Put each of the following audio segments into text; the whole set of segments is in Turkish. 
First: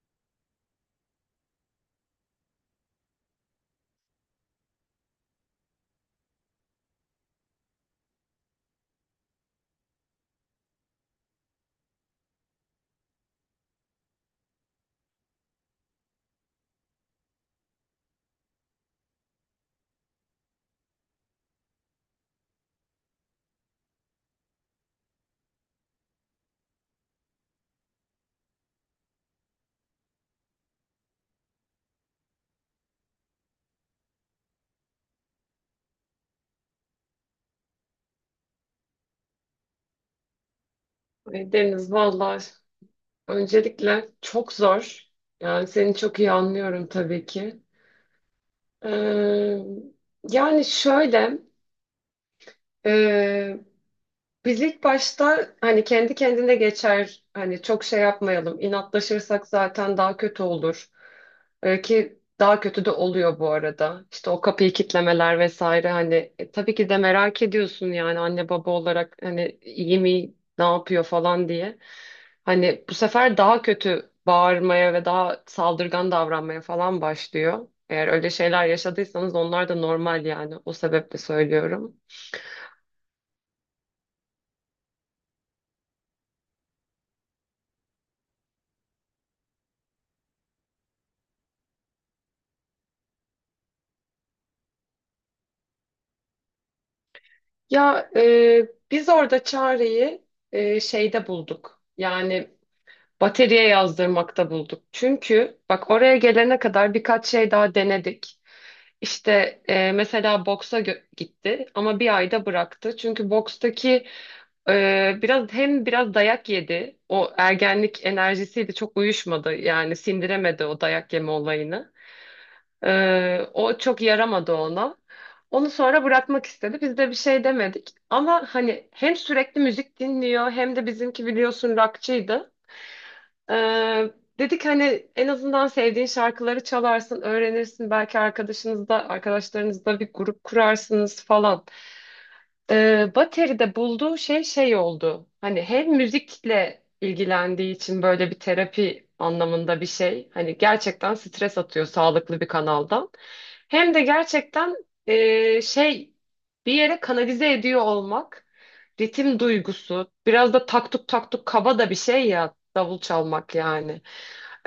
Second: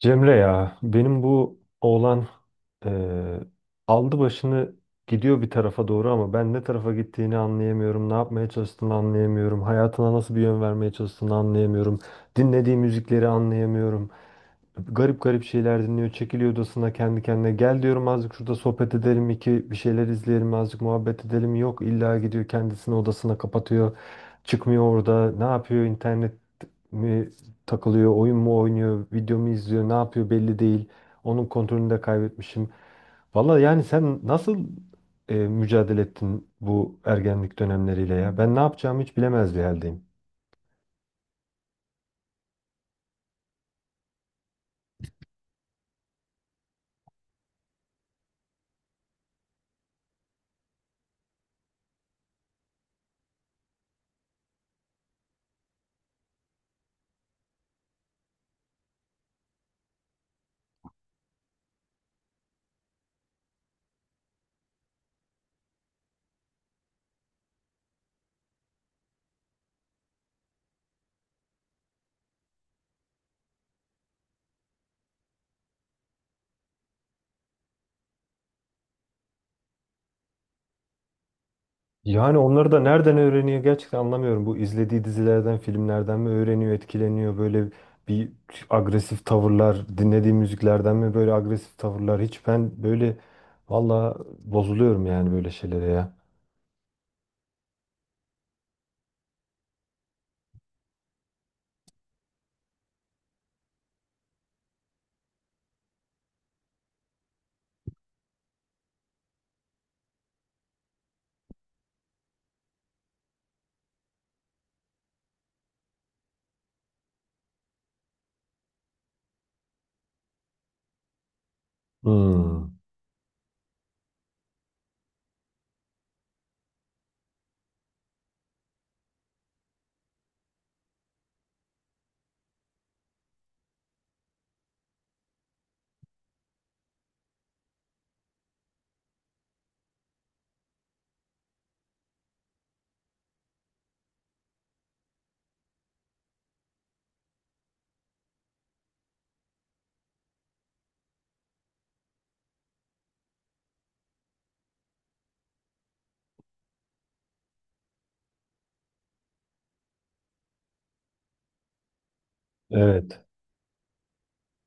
Cemre ya benim bu oğlan eee, aldı başını gidiyor bir tarafa doğru ama ben ne tarafa gittiğini anlayamıyorum. Ne yapmaya çalıştığını anlayamıyorum. Hayatına nasıl bir yön vermeye çalıştığını anlayamıyorum. Dinlediği müzikleri anlayamıyorum. Garip garip şeyler dinliyor. Çekiliyor odasına kendi kendine. Gel diyorum azıcık şurada sohbet edelim iki bir şeyler izleyelim azıcık muhabbet edelim. Yok illa gidiyor kendisini odasına kapatıyor. Çıkmıyor orada. Ne yapıyor internet mi takılıyor, oyun mu oynuyor, video mu izliyor, ne yapıyor belli değil. Onun kontrolünü de kaybetmişim. Valla yani sen nasıl mücadele ettin bu ergenlik dönemleriyle ya? Ben ne yapacağımı hiç bilemez bir haldeyim. Ay Deniz, vallahi öncelikle çok zor. Yani seni çok iyi anlıyorum tabii ki. Ee, Yani şöyle e, biz ilk başta hani kendi kendine geçer, hani çok şey yapmayalım, inatlaşırsak zaten daha kötü olur. Ki daha kötü de oluyor bu arada. İşte o kapıyı kitlemeler vesaire, hani tabii ki de merak ediyorsun yani anne baba olarak, hani iyi mi, ne yapıyor falan diye. Hani bu sefer daha kötü bağırmaya ve daha saldırgan davranmaya falan başlıyor. Eğer öyle şeyler yaşadıysanız onlar da normal yani. O sebeple söylüyorum. Yani onları da nereden öğreniyor gerçekten anlamıyorum. Bu izlediği dizilerden, filmlerden mi öğreniyor, etkileniyor böyle bir agresif tavırlar, dinlediği müziklerden mi böyle agresif tavırlar? Hiç ben böyle valla bozuluyorum yani böyle şeylere ya. Ya, biz orada çareyi şeyde bulduk. Yani bataryaya yazdırmakta bulduk. Çünkü bak, oraya gelene kadar birkaç şey daha denedik. İşte mesela gitti ama bir ayda bıraktı. Çünkü bokstaki e, biraz hem biraz dayak yedi. O ergenlik enerjisiyle çok uyuşmadı. Yani sindiremedi o dayak yeme olayını. Hmm, O çok yaramadı ona. Onu sonra bırakmak istedi. Biz de bir şey demedik. Ama hani hem sürekli müzik dinliyor, hem de bizimki biliyorsun rockçıydı. Ee, Dedik hani en azından sevdiğin şarkıları çalarsın, öğrenirsin. Belki arkadaşlarınızda bir grup kurarsınız falan. Bateri'de bulduğu şey şey oldu. Hani hem müzikle ilgilendiği için böyle bir terapi anlamında bir şey. Hani gerçekten stres atıyor sağlıklı bir kanaldan. Hem de gerçekten e, şey bir yere kanalize ediyor olmak. Ritim duygusu. Biraz da taktuk taktuk, kaba da bir şey ya davul evet. çalmak yani.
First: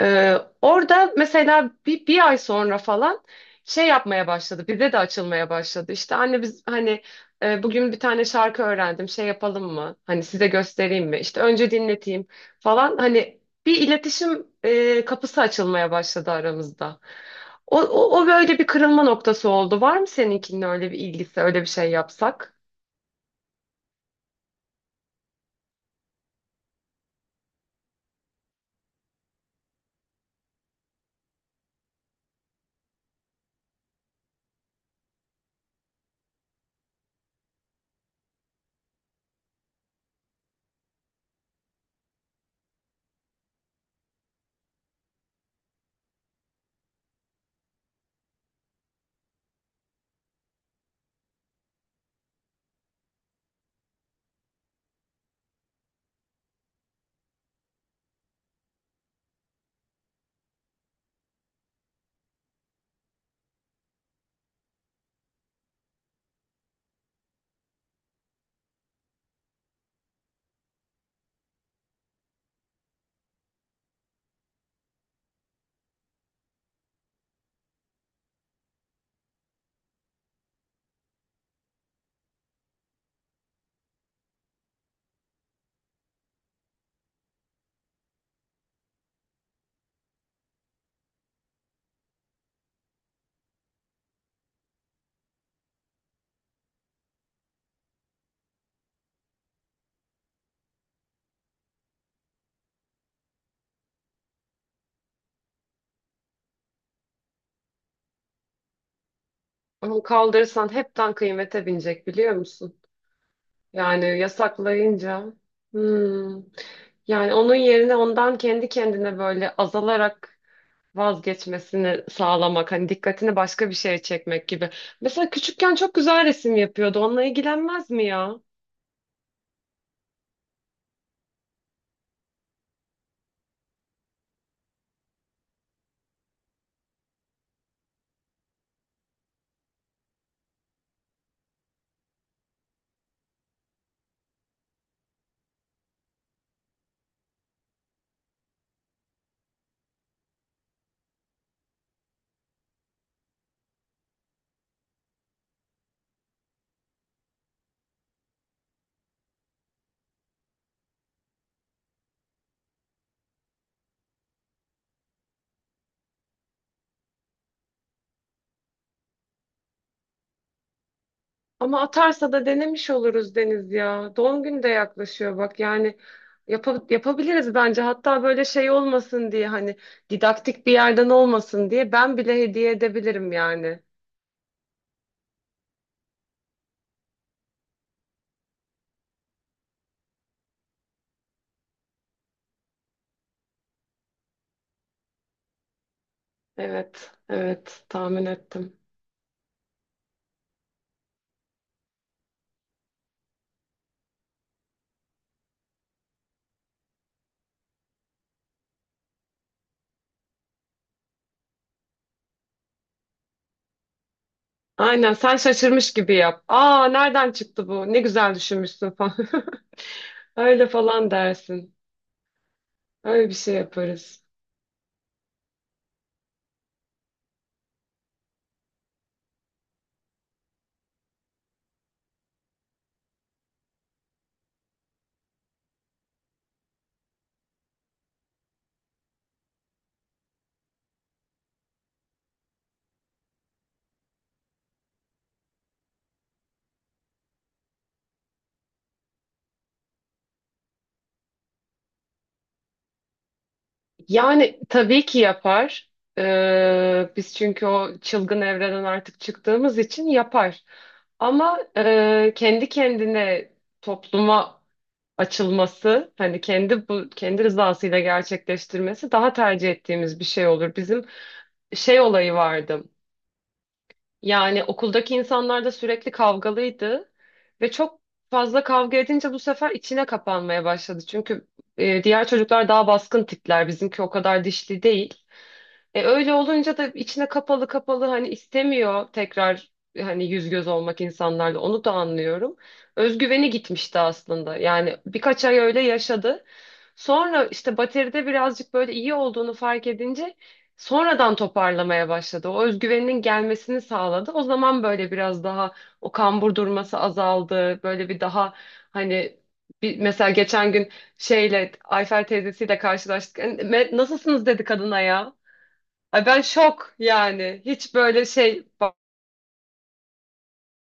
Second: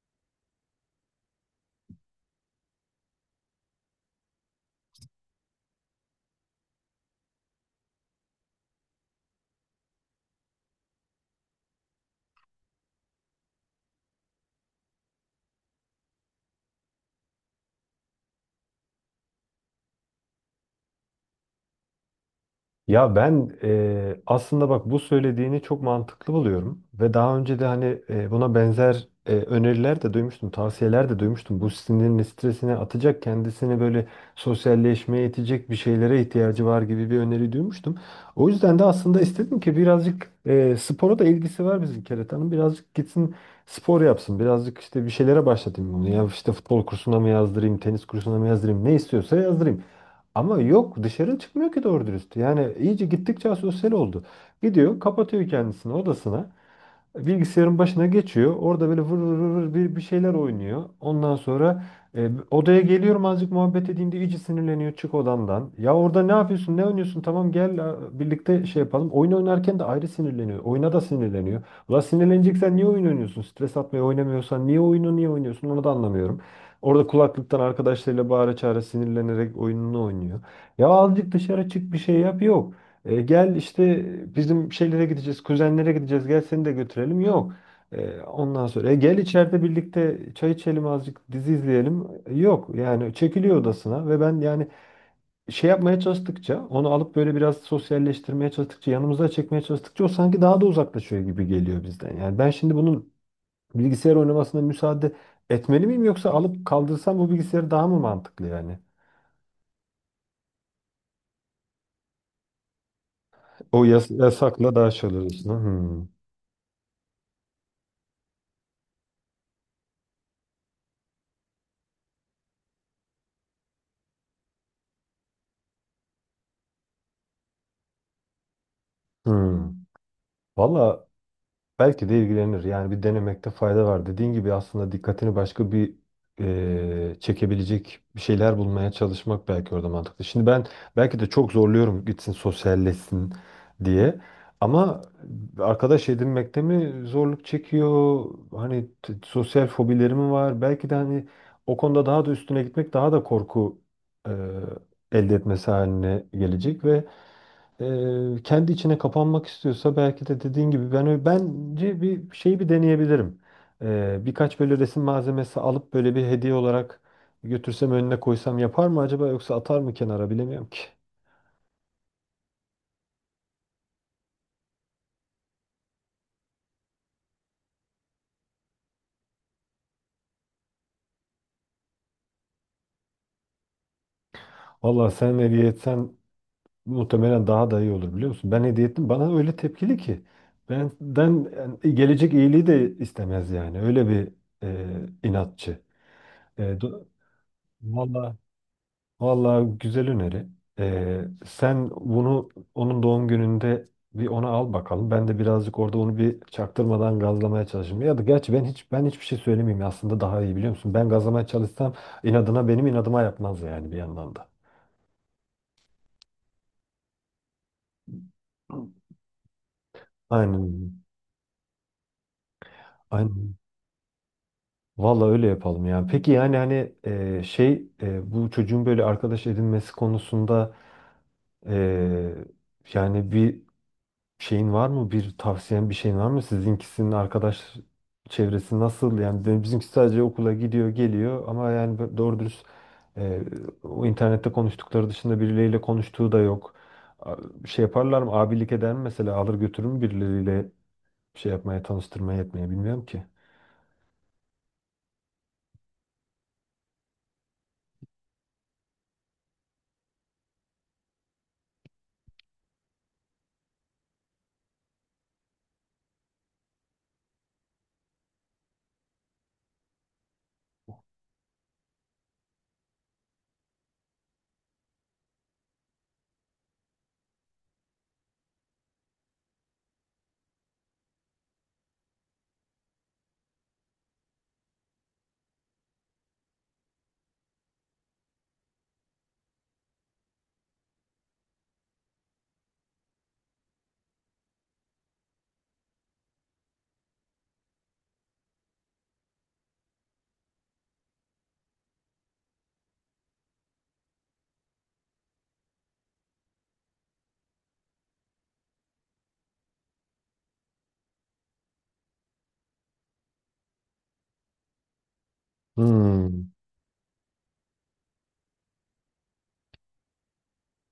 Ee, Orada mesela bir ay sonra falan şey yapmaya başladı. Bize de açılmaya başladı. İşte "Anne biz hani bugün bir tane şarkı öğrendim. Şey yapalım mı? Hani size göstereyim mi? İşte önce dinleteyim" falan. Hani bir iletişim kapısı açılmaya başladı aramızda. O böyle bir kırılma noktası oldu. Var mı seninkinin öyle bir ilgisi, öyle bir şey yapsak? Ya ben aslında bak bu söylediğini çok mantıklı buluyorum ve daha önce de hani buna benzer öneriler de duymuştum, tavsiyeler de duymuştum. Bu sinirini, stresini atacak, kendisini böyle sosyalleşmeye itecek bir şeylere ihtiyacı var gibi bir öneri duymuştum. O yüzden de aslında istedim ki birazcık spora da ilgisi var bizim Keretan'ın. Birazcık gitsin spor yapsın, birazcık işte bir şeylere başlatayım bunu. Ya işte futbol kursuna mı yazdırayım, tenis kursuna mı yazdırayım, ne istiyorsa yazdırayım. Ama yok dışarı çıkmıyor ki doğru dürüst. Yani iyice gittikçe asosyal oldu. Gidiyor kapatıyor kendisini odasına bilgisayarın başına geçiyor. Orada böyle vır vır vır vır bir şeyler oynuyor. Ondan sonra odaya geliyorum azıcık muhabbet edeyim diye iyice sinirleniyor çık odandan. Ya orada ne yapıyorsun ne oynuyorsun tamam gel birlikte şey yapalım. Oyun oynarken de ayrı sinirleniyor. Oyuna da sinirleniyor. Ulan sinirleneceksen niye oyun oynuyorsun? Stres atmaya oynamıyorsan niye oyunu niye oynuyorsun onu da anlamıyorum. Orada kulaklıktan arkadaşlarıyla bağıra çağıra sinirlenerek oyununu oynuyor. Ya azıcık dışarı çık bir şey yap yok. Gel işte bizim şeylere gideceğiz, kuzenlere gideceğiz. Gel seni de götürelim. Yok. Ondan sonra Gel içeride birlikte çay içelim azıcık dizi izleyelim. Yok. Yani çekiliyor odasına ve ben yani şey yapmaya çalıştıkça onu alıp böyle biraz sosyalleştirmeye çalıştıkça yanımıza çekmeye çalıştıkça o sanki daha da uzaklaşıyor gibi geliyor bizden. Yani ben şimdi bunun bilgisayar oynamasına müsaade etmeli miyim yoksa alıp kaldırsam bu bilgisayarı daha mı mantıklı yani? Onu kaldırırsan hepten kıymete binecek, biliyor musun? Yani Yasakla daha şey yasaklayınca. oluyorsun. Hmm. Hmm. Yani onun yerine ondan kendi kendine böyle azalarak vazgeçmesini sağlamak. Hani dikkatini başka bir şeye çekmek gibi. Mesela küçükken çok güzel resim yapıyordu. Onunla ilgilenmez mi ya? Hmm. Valla belki de ilgilenir. Yani bir denemekte fayda var. Dediğin gibi aslında dikkatini başka bir çekebilecek bir şeyler bulmaya çalışmak belki orada mantıklı. Şimdi ben belki de çok zorluyorum gitsin sosyalleşsin diye. Ama arkadaş edinmekte mi zorluk çekiyor? Hani sosyal fobileri mi var? Belki de hani o konuda daha da üstüne gitmek daha da korku eee, elde etmesi haline gelecek ve kendi içine kapanmak istiyorsa belki de dediğin gibi ben bence bir şeyi bir deneyebilirim. Birkaç böyle resim malzemesi alıp böyle bir hediye olarak götürsem önüne koysam yapar mı acaba yoksa atar mı kenara bilemiyorum ki. Ama atarsa da denemiş oluruz Deniz ya. Doğum günü de yaklaşıyor bak. Yani yapabiliriz bence. Hatta böyle şey olmasın diye, hani didaktik bir yerden olmasın diye, ben bile hediye edebilirim yani. Valla sen hediye etsen muhtemelen daha da iyi olur biliyor musun? Ben hediye ettim bana öyle tepkili ki. Benden yani gelecek iyiliği de istemez yani. Öyle bir inatçı. Eee do- Evet, evet, tahmin Vallahi. ettim. Vallahi güzel öneri. Sen bunu onun doğum gününde bir ona al bakalım. Ben de birazcık orada onu bir çaktırmadan gazlamaya çalışayım. Ya da gerçi ben hiçbir şey söylemeyeyim aslında daha iyi biliyor musun? Ben gazlamaya çalışsam inadına benim inadıma yapmaz yani bir yandan da. Aynen, sen şaşırmış gibi yap. "Aa, nereden çıktı bu? Ne güzel düşünmüşsün" falan. Aynen. Öyle Öyle. falan dersin. Öyle bir şey Aynen. yaparız. Vallahi öyle yapalım. Yani peki yani hani şey bu çocuğun böyle arkadaş edinmesi konusunda e, yani bir şeyin var mı? Bir tavsiyen bir şeyin var mı? Sizinkisinin arkadaş çevresi nasıl? Yani bizimki sadece okula gidiyor, geliyor ama yani doğru dürüst e, o internette konuştukları dışında birileriyle konuştuğu da yok. A- Şey yaparlar mı? Abilik eder mi mesela? Alır götürür mü birileriyle şey yapmaya, tanıştırmaya etmeye bilmiyorum ki. Yani tabii ki yapar. Biz çünkü o çılgın evreden artık çıktığımız için yapar. Ama kendi kendine topluma açılması, hani kendi bu kendi rızasıyla gerçekleştirmesi daha tercih ettiğimiz bir şey olur. Bizim şey olayı vardı. Yani okuldaki insanlar da sürekli kavgalıydı ve çok fazla kavga edince bu sefer içine kapanmaya başladı. Çünkü diğer çocuklar daha baskın tipler, bizimki o kadar dişli değil. E, öyle olunca da içine kapalı kapalı, hani istemiyor tekrar hani yüz göz olmak insanlarla, onu da anlıyorum. Özgüveni gitmişti aslında. Yani birkaç ay öyle yaşadı. Sonra işte bateride birazcık böyle iyi olduğunu fark edince sonradan toparlamaya başladı. O özgüveninin gelmesini sağladı. O zaman böyle biraz daha o kambur durması azaldı. Böyle bir daha hani, bir, mesela geçen gün şeyle Ayfer teyzesiyle karşılaştık. "E, nasılsınız?" dedi kadına ya. Ay ben Hmm. şok yani. Hiç böyle şey. Bak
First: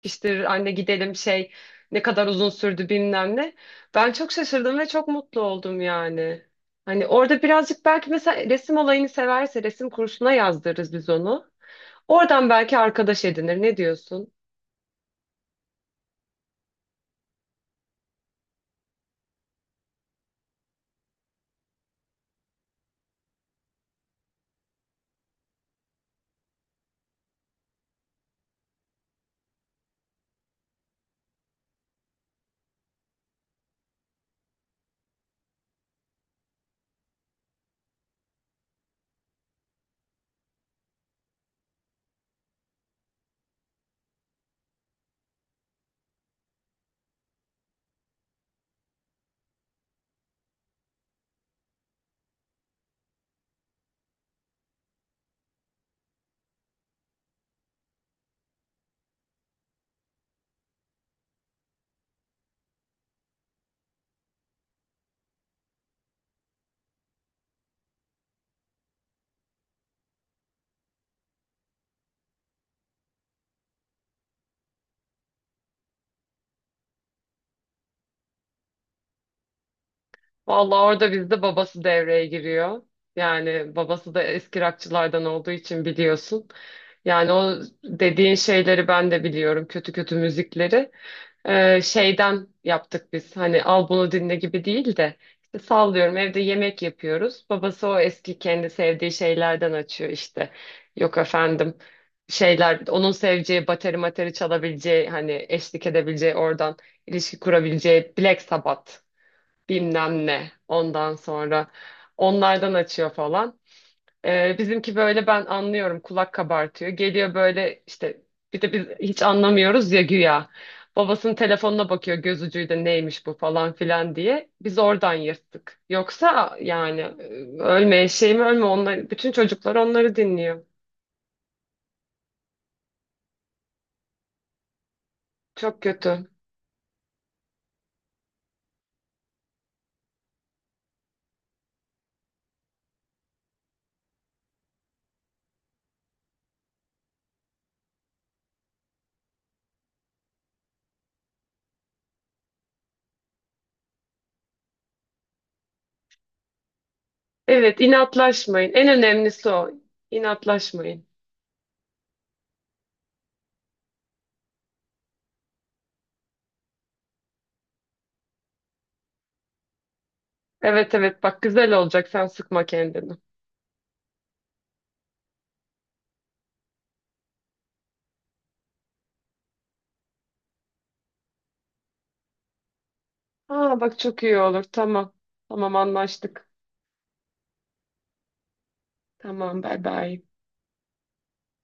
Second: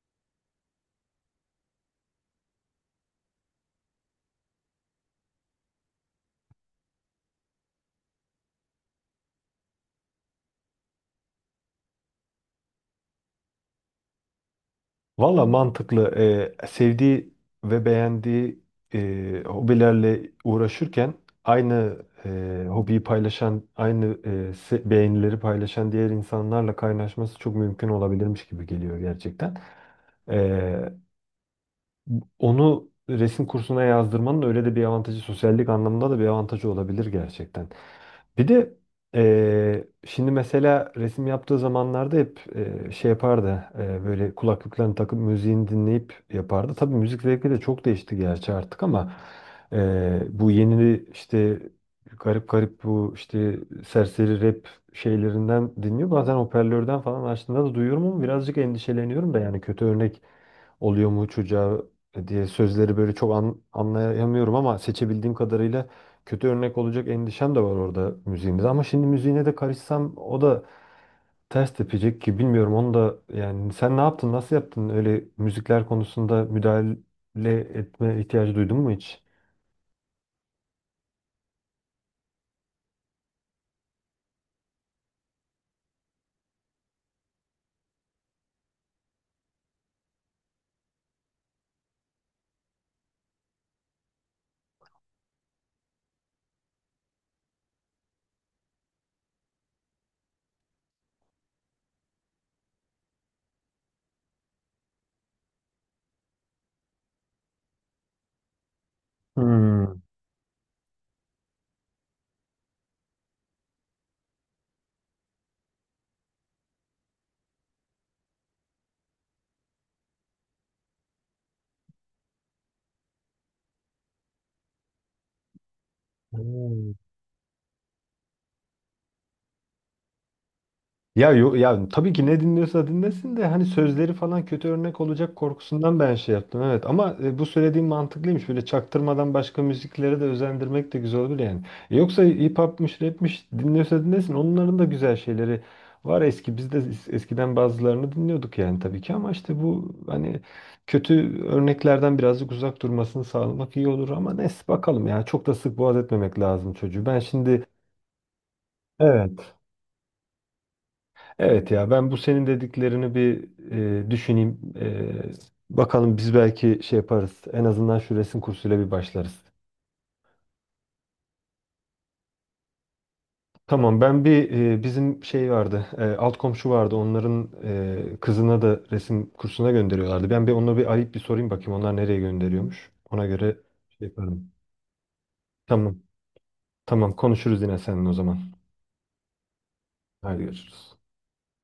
işte "Anne gidelim şey, ne kadar uzun sürdü, bilmem ne." Ben çok şaşırdım ve çok mutlu oldum yani. Hani orada birazcık, belki mesela resim olayını severse resim kursuna yazdırırız biz onu. Oradan belki arkadaş edinir. Ne diyorsun? Valla mantıklı. Sevdiği ve beğendiği hobilerle uğraşırken aynı hobiyi paylaşan, aynı beğenileri paylaşan diğer insanlarla kaynaşması çok mümkün olabilirmiş gibi geliyor gerçekten. Ee, Onu resim kursuna yazdırmanın öyle de bir avantajı, sosyallik anlamında da bir avantajı olabilir gerçekten. Bir de şimdi mesela resim yaptığı zamanlarda hep şey yapardı, böyle kulaklıklarını takıp müziğini dinleyip yapardı. Tabii müzik zevki de çok değişti gerçi artık ama bu yeni işte garip garip bu işte serseri rap şeylerinden dinliyor. Bazen hoparlörden falan açtığında da duyuyorum ama birazcık endişeleniyorum da yani kötü örnek oluyor mu çocuğa diye sözleri böyle çok anlayamıyorum ama seçebildiğim kadarıyla kötü örnek olacak endişem de var orada müziğimde. Ama şimdi müziğine de karışsam o da ters tepecek ki bilmiyorum onu da yani sen ne yaptın nasıl yaptın öyle müzikler konusunda müdahale etme ihtiyacı duydun mu hiç? Vallahi orada bizde babası devreye giriyor. Yani babası da eski rockçılardan olduğu için biliyorsun. Yani o dediğin şeyleri ben de biliyorum. Kötü kötü müzikleri. Şeyden yaptık biz. Hani "al bunu dinle" gibi değil de, işte sallıyorum, evde yemek yapıyoruz. Babası o eski kendi sevdiği şeylerden açıyor işte. Yok efendim, şeyler, onun seveceği bateri materi çalabileceği, hani eşlik edebileceği, oradan ilişki kurabileceği Black Sabbath, Hmm. bilmem ne, ondan sonra onlardan açıyor falan. Bizimki böyle, ben anlıyorum, kulak kabartıyor. Geliyor böyle işte, bir de biz hiç anlamıyoruz ya güya. Babasının telefonuna bakıyor göz ucuyla, neymiş bu falan filan diye. Biz oradan yırttık. Yoksa Hmm. yani ölme eşeğim ölme, onlar, bütün çocuklar onları dinliyor. Ya ya tabii ki ne dinliyorsa dinlesin de hani sözleri falan kötü örnek olacak Çok korkusundan ben kötü. şey yaptım, evet, ama bu söylediğim mantıklıymış böyle çaktırmadan başka müziklere de özendirmek de güzel olur yani. Yoksa hip hop'mış rap'miş dinliyorsa dinlesin onların da güzel şeyleri var eski biz de eskiden bazılarını dinliyorduk yani tabii ki ama işte bu hani kötü örneklerden birazcık uzak durmasını sağlamak iyi olur ama neyse bakalım ya çok da sık boğaz etmemek lazım çocuğu ben şimdi Evet, inatlaşmayın. En evet. önemlisi o. İnatlaşmayın. Evet ya ben bu senin dediklerini bir düşüneyim. Bakalım biz belki şey yaparız. En azından şu resim kursuyla bir başlarız. Evet, evet, bak, güzel olacak, sen sıkma kendini. Tamam ben bir bizim şey vardı. Alt komşu vardı. Onların kızına da resim kursuna gönderiyorlardı. Ben bir onlara bir arayıp bir sorayım bakayım onlar nereye gönderiyormuş. Ona göre Aa bak, şey çok iyi yaparım. olur, tamam. Tamam, Tamam. anlaştık. Tamam konuşuruz yine seninle o zaman. Tamam, bay bay. Hadi görüşürüz.